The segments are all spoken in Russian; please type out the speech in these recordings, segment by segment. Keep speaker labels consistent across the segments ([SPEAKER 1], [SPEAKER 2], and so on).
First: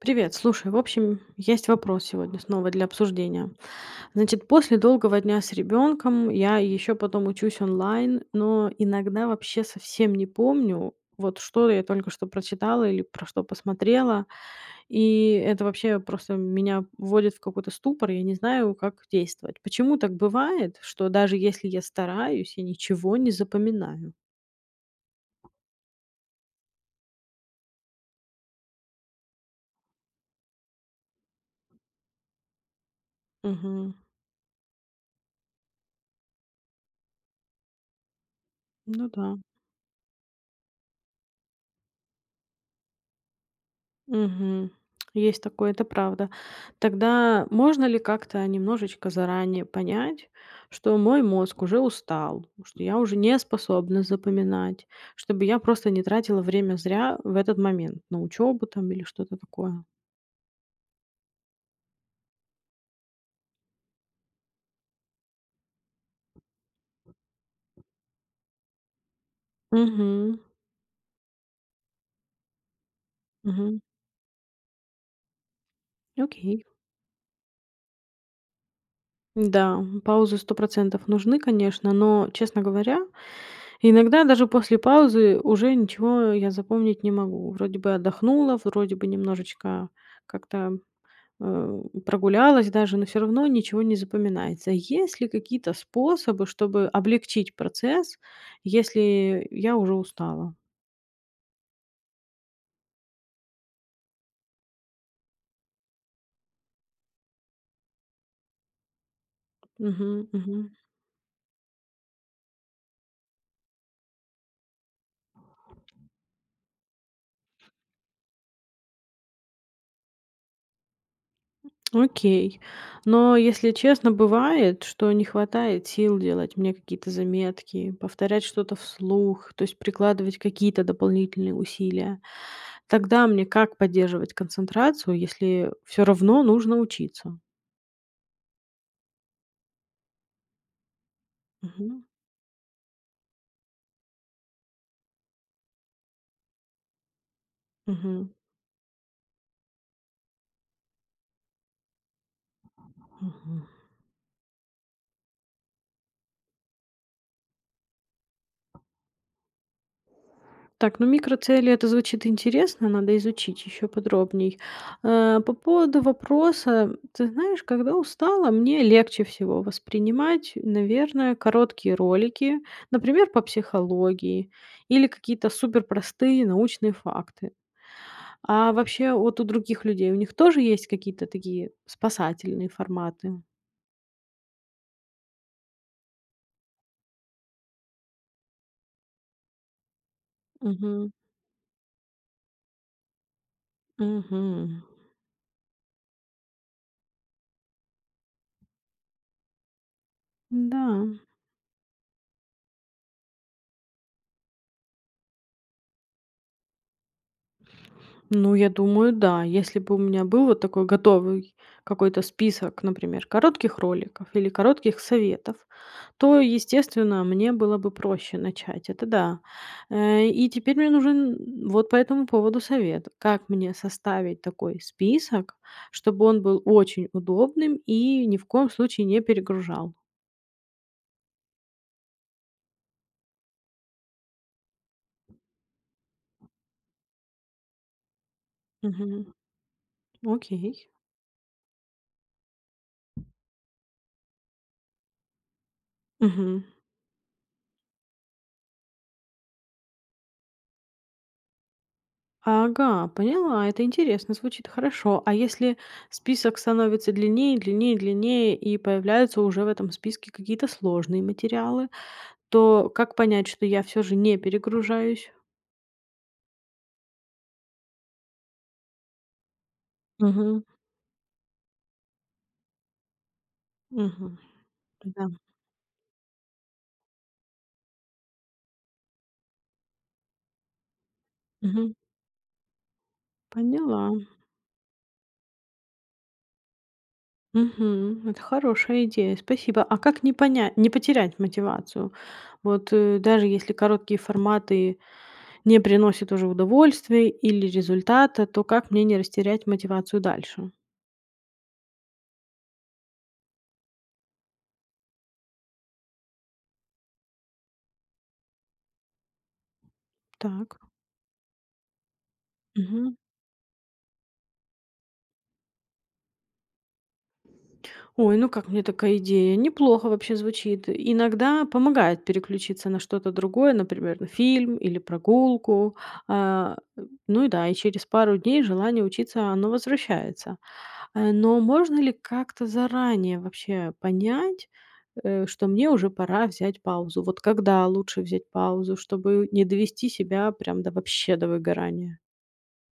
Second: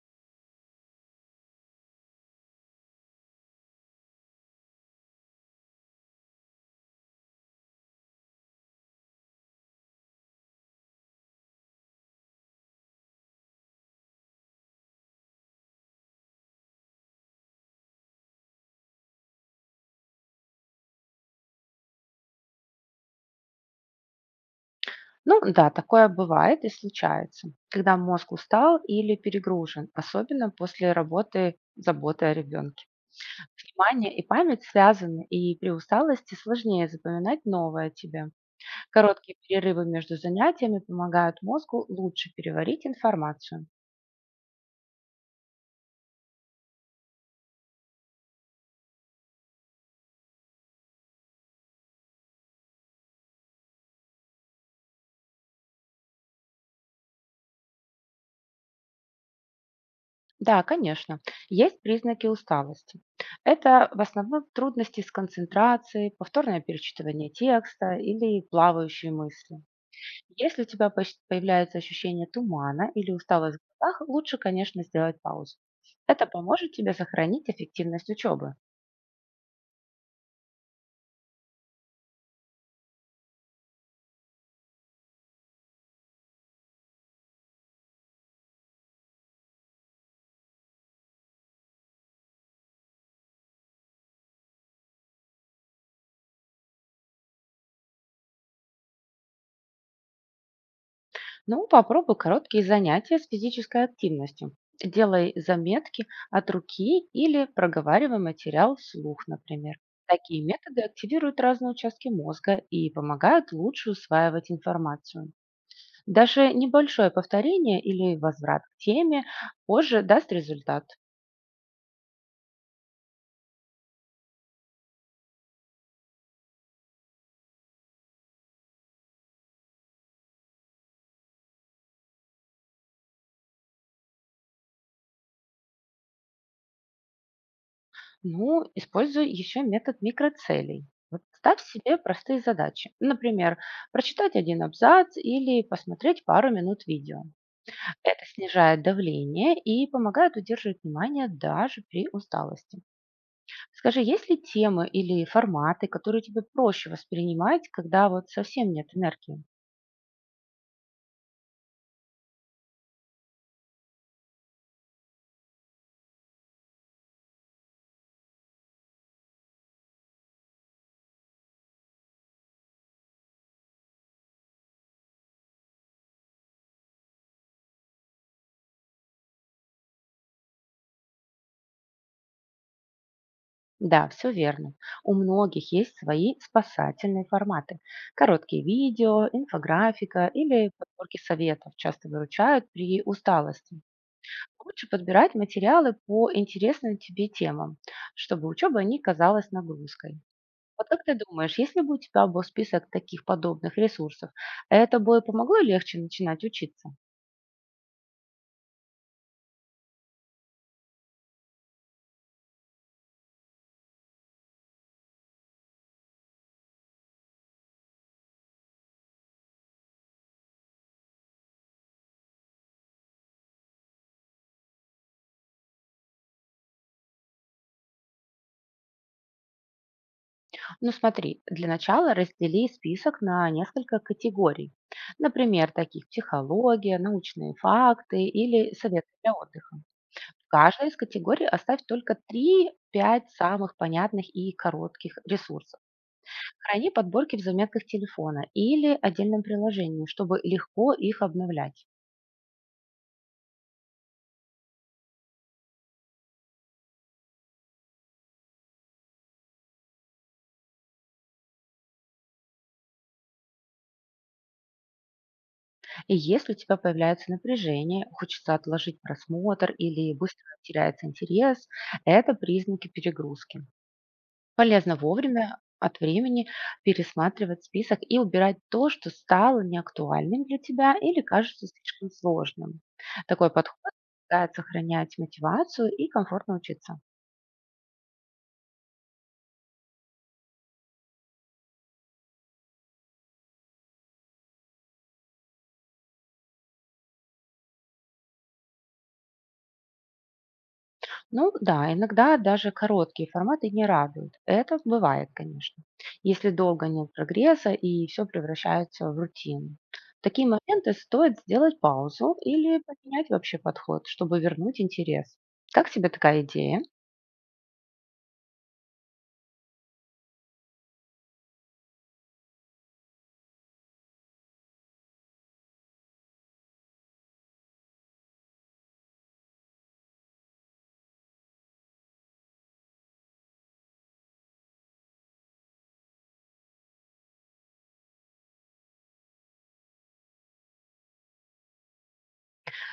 [SPEAKER 1] Привет, слушай, в общем, есть вопрос сегодня снова для обсуждения. Значит, после долгого дня с ребенком я еще потом учусь онлайн, но иногда вообще совсем не помню, вот что я только что прочитала или про что посмотрела, и это вообще просто меня вводит в какой-то ступор, я не знаю, как действовать. Почему так бывает, что даже если я стараюсь, я ничего не запоминаю?
[SPEAKER 2] Ну да, такое бывает и случается, когда мозг устал или перегружен, особенно после работы, заботы о ребенке.
[SPEAKER 1] Мгм.
[SPEAKER 2] Внимание и память связаны, и при усталости сложнее запоминать новое тебе.
[SPEAKER 1] Ну да.
[SPEAKER 2] Короткие перерывы между занятиями помогают мозгу лучше переварить информацию.
[SPEAKER 1] Мгм. Есть такое, это правда. Тогда можно ли как-то немножечко заранее понять, что мой мозг уже устал, что я уже не способна запоминать, чтобы я просто не тратила время зря в этот момент на учебу там или что-то такое?
[SPEAKER 2] Да, конечно, есть признаки усталости. Это в основном трудности с концентрацией, повторное перечитывание текста или плавающие мысли.
[SPEAKER 1] Мгм.
[SPEAKER 2] Если у тебя появляется ощущение тумана или усталость в
[SPEAKER 1] Мгм.
[SPEAKER 2] глазах, лучше, конечно, сделать паузу. Это
[SPEAKER 1] Окей.
[SPEAKER 2] поможет тебе сохранить эффективность учебы.
[SPEAKER 1] Да, паузы 100% нужны, конечно, но, честно говоря, иногда даже после паузы уже ничего я запомнить не могу. Вроде бы отдохнула, вроде бы немножечко как-то прогулялась даже, но все равно ничего не запоминается. Есть ли какие-то способы, чтобы облегчить процесс, если я уже устала?
[SPEAKER 2] Ну, попробуй короткие занятия с физической активностью. Делай заметки от руки или проговаривай материал вслух, например.
[SPEAKER 1] Мгм,
[SPEAKER 2] Такие
[SPEAKER 1] мгм.
[SPEAKER 2] методы активируют разные участки мозга и помогают лучше усваивать информацию. Даже небольшое повторение или возврат к теме позже даст результат.
[SPEAKER 1] Окей. Но, если честно, бывает, что не хватает сил делать мне какие-то заметки, повторять что-то вслух, то есть прикладывать какие-то дополнительные усилия. Тогда мне как поддерживать концентрацию, если все равно нужно учиться?
[SPEAKER 2] Ну, используй еще метод микроцелей. Вот ставь себе
[SPEAKER 1] Мгм,
[SPEAKER 2] простые задачи. Например, прочитать один абзац или посмотреть пару минут видео. Это
[SPEAKER 1] мгм,
[SPEAKER 2] снижает давление и помогает удерживать внимание даже при усталости.
[SPEAKER 1] мгм.
[SPEAKER 2] Скажи, есть ли темы или форматы, которые тебе проще воспринимать, когда вот совсем нет энергии?
[SPEAKER 1] Так, ну микроцели- это звучит интересно, надо изучить еще подробней. По поводу вопроса, ты знаешь, когда устала, мне легче всего воспринимать, наверное, короткие ролики, например, по психологии или какие-то суперпростые научные факты. А вообще вот у других людей, у них тоже есть какие-то такие спасательные форматы?
[SPEAKER 2] Да, все верно. У многих есть свои спасательные форматы. Короткие видео, инфографика или
[SPEAKER 1] Мгм.
[SPEAKER 2] подборки советов часто выручают при усталости.
[SPEAKER 1] Мгм.
[SPEAKER 2] Лучше подбирать материалы по интересным тебе темам, чтобы учеба не казалась нагрузкой.
[SPEAKER 1] Да.
[SPEAKER 2] Вот как ты думаешь, если бы у тебя был список таких подобных ресурсов, это бы помогло легче начинать учиться?
[SPEAKER 1] Ну, я думаю, да. Если бы у меня был вот такой готовый какой-то список, например, коротких роликов или коротких советов, то, естественно, мне было бы проще начать. Это да. И теперь мне нужен вот по этому поводу совет. Как мне составить такой список, чтобы он был очень удобным и ни в коем случае не перегружал?
[SPEAKER 2] Ну смотри, для начала раздели список на несколько категорий. Например, таких психология, научные факты или советы
[SPEAKER 1] Мгм.
[SPEAKER 2] для отдыха. В каждой
[SPEAKER 1] Окей.
[SPEAKER 2] из категорий оставь только три-пять самых понятных и коротких ресурсов.
[SPEAKER 1] Мгм.
[SPEAKER 2] Храни подборки в заметках телефона или отдельном приложении, чтобы легко их обновлять.
[SPEAKER 1] Ага, поняла. Это интересно, звучит хорошо. А если список становится длиннее, длиннее, длиннее, и появляются уже в этом списке какие-то сложные материалы, то как понять, что я все же не перегружаюсь?
[SPEAKER 2] И если у тебя появляется напряжение, хочется отложить просмотр или быстро
[SPEAKER 1] Мгм.
[SPEAKER 2] теряется интерес, это признаки перегрузки.
[SPEAKER 1] Мгм.
[SPEAKER 2] Полезно
[SPEAKER 1] Да.
[SPEAKER 2] вовремя от времени пересматривать список и убирать то, что стало неактуальным для тебя или кажется
[SPEAKER 1] Мгм.
[SPEAKER 2] слишком сложным. Такой подход
[SPEAKER 1] Поняла.
[SPEAKER 2] помогает сохранять мотивацию и комфортно учиться.
[SPEAKER 1] Мгм. Это хорошая идея. Спасибо. А как не понять, не потерять мотивацию? Вот даже если короткие форматы не приносят уже удовольствия или результата, то как мне не растерять мотивацию дальше?
[SPEAKER 2] Ну да, иногда даже короткие форматы не радуют. Это бывает, конечно, если долго нет прогресса и все превращается в рутину. В такие
[SPEAKER 1] Так.
[SPEAKER 2] моменты стоит сделать паузу или
[SPEAKER 1] Мгм.
[SPEAKER 2] поменять вообще подход, чтобы вернуть интерес. Как тебе такая идея?
[SPEAKER 1] Ой, ну как мне такая идея? Неплохо вообще звучит. Иногда помогает переключиться на что-то другое, например, на фильм или прогулку. А, ну и да, и через пару дней желание учиться, оно возвращается. Но можно ли как-то заранее вообще понять, что мне уже пора взять паузу? Вот когда лучше взять паузу, чтобы не довести себя прям до вообще до выгорания?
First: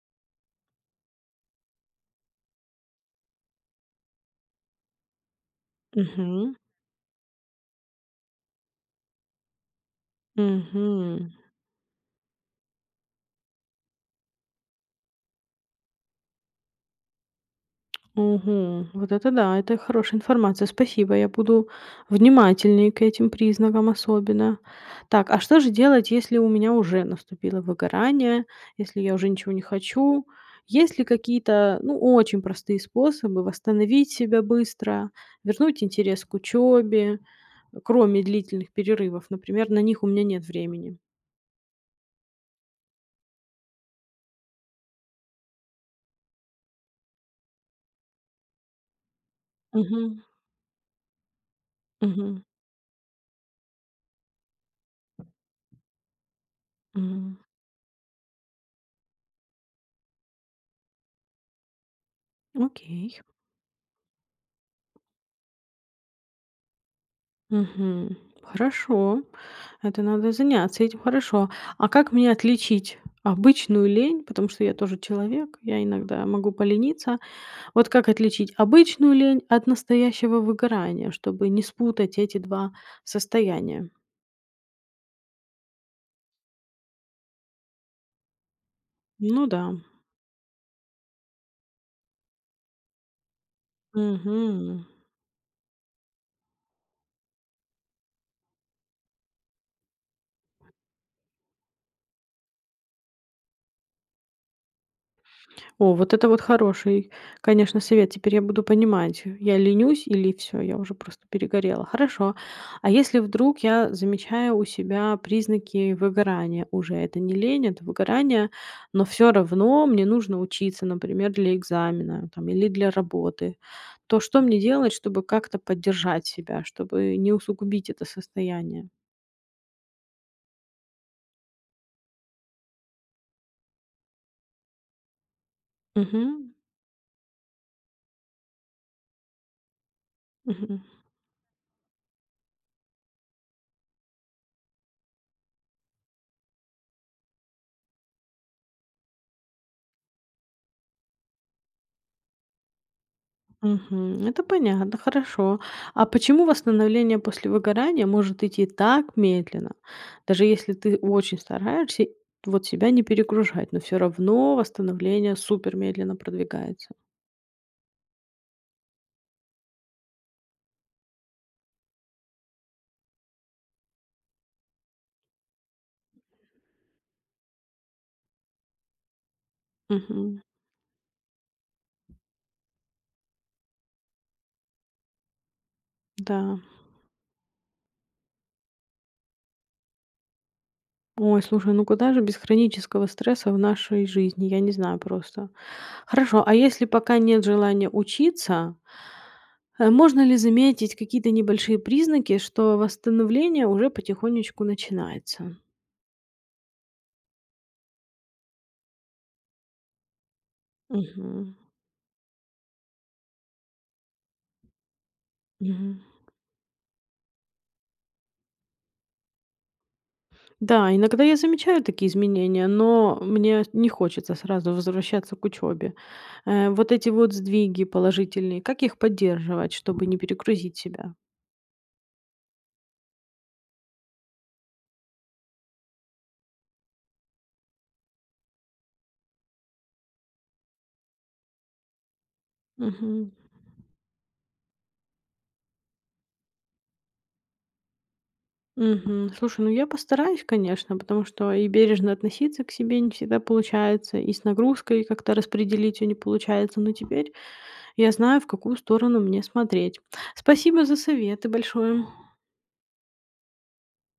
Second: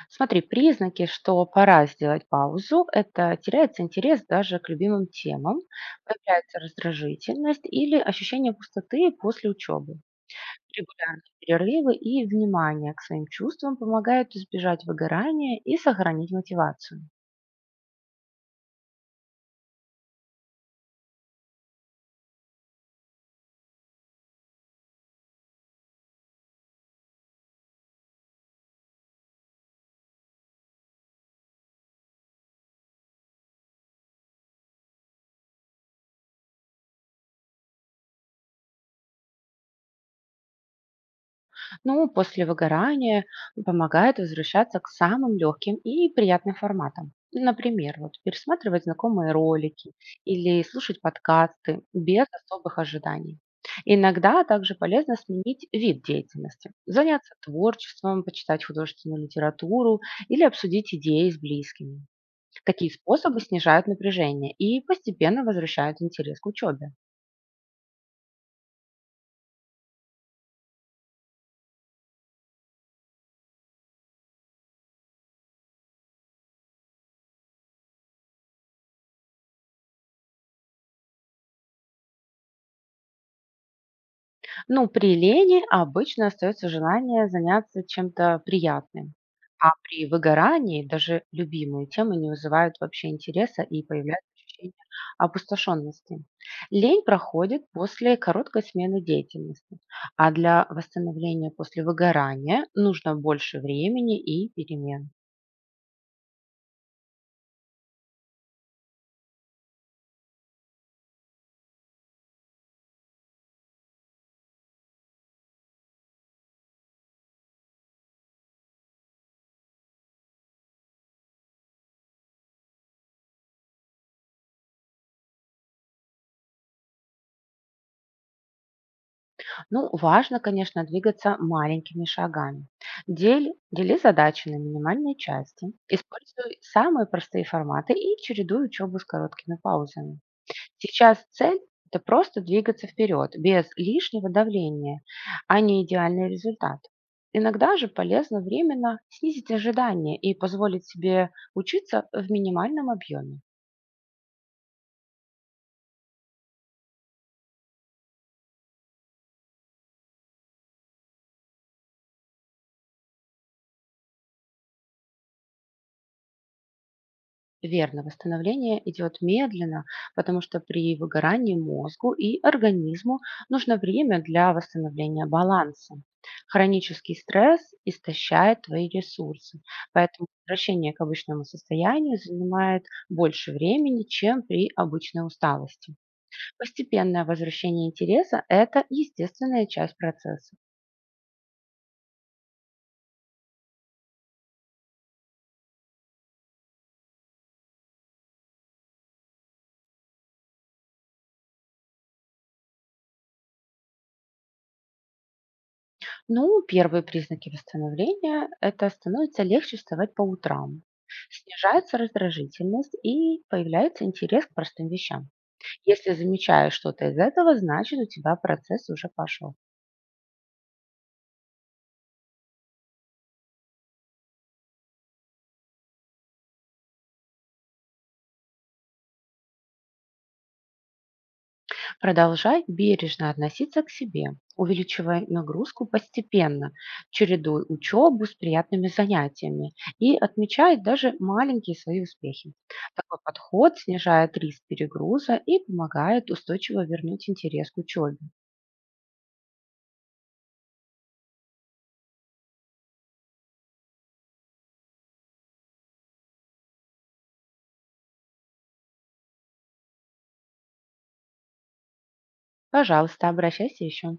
[SPEAKER 2] Смотри, признаки, что пора сделать паузу, это теряется интерес даже к любимым темам,
[SPEAKER 1] Угу.
[SPEAKER 2] появляется раздражительность или ощущение пустоты после учебы. Регулярные
[SPEAKER 1] Угу.
[SPEAKER 2] перерывы и внимание к своим чувствам помогают избежать выгорания и сохранить мотивацию.
[SPEAKER 1] Мгм. Вот это да, это хорошая информация. Спасибо. Я буду внимательнее к этим признакам особенно. Так, а что же делать, если у меня уже наступило выгорание, если я уже ничего не хочу? Есть ли какие-то, ну, очень простые способы восстановить себя быстро, вернуть интерес к учебе, кроме длительных перерывов? Например, на них у меня нет времени.
[SPEAKER 2] Ну, после выгорания помогает возвращаться к самым легким и приятным форматам. Например, вот пересматривать знакомые ролики
[SPEAKER 1] Мгм.
[SPEAKER 2] или слушать подкасты без
[SPEAKER 1] Мгм.
[SPEAKER 2] особых ожиданий. Иногда также полезно сменить вид деятельности, заняться
[SPEAKER 1] Мгм.
[SPEAKER 2] творчеством, почитать художественную литературу или обсудить идеи с близкими. Такие
[SPEAKER 1] Окей.
[SPEAKER 2] способы снижают напряжение и постепенно возвращают интерес к учебе.
[SPEAKER 1] Мгм. Хорошо. Это надо заняться этим, хорошо. А как мне отличить обычную лень, потому что я тоже человек, я иногда могу полениться. Вот как отличить обычную лень от настоящего выгорания, чтобы не спутать эти 2 состояния?
[SPEAKER 2] Ну, при лени обычно остается желание заняться чем-то приятным,
[SPEAKER 1] Ну да.
[SPEAKER 2] а при выгорании даже любимые темы не вызывают вообще интереса и появляется ощущение
[SPEAKER 1] Мгм.
[SPEAKER 2] опустошенности. Лень проходит после короткой смены деятельности, а для восстановления после выгорания нужно больше времени и перемен.
[SPEAKER 1] О, вот это вот хороший, конечно, совет. Теперь я буду понимать, я ленюсь или все? Я уже просто перегорела. Хорошо. А если вдруг я замечаю у себя признаки выгорания, уже это не лень, это выгорание, но все равно мне нужно учиться, например, для экзамена там или для работы, то что мне делать, чтобы как-то поддержать себя, чтобы не усугубить это состояние?
[SPEAKER 2] Ну, важно, конечно, двигаться маленькими шагами. Дели задачи на минимальные части,
[SPEAKER 1] Мгм.
[SPEAKER 2] используй самые простые форматы и чередуй учебу с короткими паузами. Сейчас цель — это просто двигаться вперед, без лишнего давления, а не идеальный результат. Иногда же полезно временно снизить ожидания и позволить себе учиться в минимальном объеме.
[SPEAKER 1] Мгм. Это понятно, хорошо. А почему восстановление после выгорания может идти так медленно? Даже если ты очень стараешься вот себя не перегружать, но все равно восстановление супер медленно продвигается.
[SPEAKER 2] Верно, восстановление идет медленно, потому что при выгорании мозгу и организму нужно время для восстановления баланса. Хронический стресс истощает твои ресурсы, поэтому
[SPEAKER 1] Мгм.
[SPEAKER 2] возвращение к обычному состоянию занимает больше времени, чем при обычной усталости.
[SPEAKER 1] Да.
[SPEAKER 2] Постепенное возвращение интереса — это естественная часть процесса.
[SPEAKER 1] Ой, слушай, ну куда же без хронического стресса в нашей жизни? Я не знаю просто. Хорошо, а если пока нет желания учиться, можно ли заметить какие-то небольшие признаки, что восстановление уже потихонечку начинается?
[SPEAKER 2] Ну, первые признаки восстановления — это становится легче вставать по утрам,
[SPEAKER 1] Мгм.
[SPEAKER 2] снижается раздражительность и появляется интерес к простым вещам.
[SPEAKER 1] Мгм.
[SPEAKER 2] Если замечаешь что-то из этого, значит у тебя процесс уже пошел.
[SPEAKER 1] Да, иногда я замечаю такие изменения, но мне не хочется сразу возвращаться к учебе. Вот эти вот сдвиги положительные, как их поддерживать, чтобы не перегрузить себя?
[SPEAKER 2] Продолжай бережно относиться к себе, увеличивая нагрузку постепенно, чередуй учебу с приятными занятиями и отмечай даже маленькие свои успехи. Такой
[SPEAKER 1] Мгм.
[SPEAKER 2] подход снижает риск перегруза и помогает устойчиво вернуть интерес к учебе.
[SPEAKER 1] Мгм. Слушай, ну я постараюсь, конечно, потому что и бережно относиться к себе не всегда получается, и с нагрузкой как-то распределить ее не получается. Но теперь я знаю, в какую сторону мне смотреть. Спасибо за советы большое.
[SPEAKER 2] Пожалуйста, обращайся еще.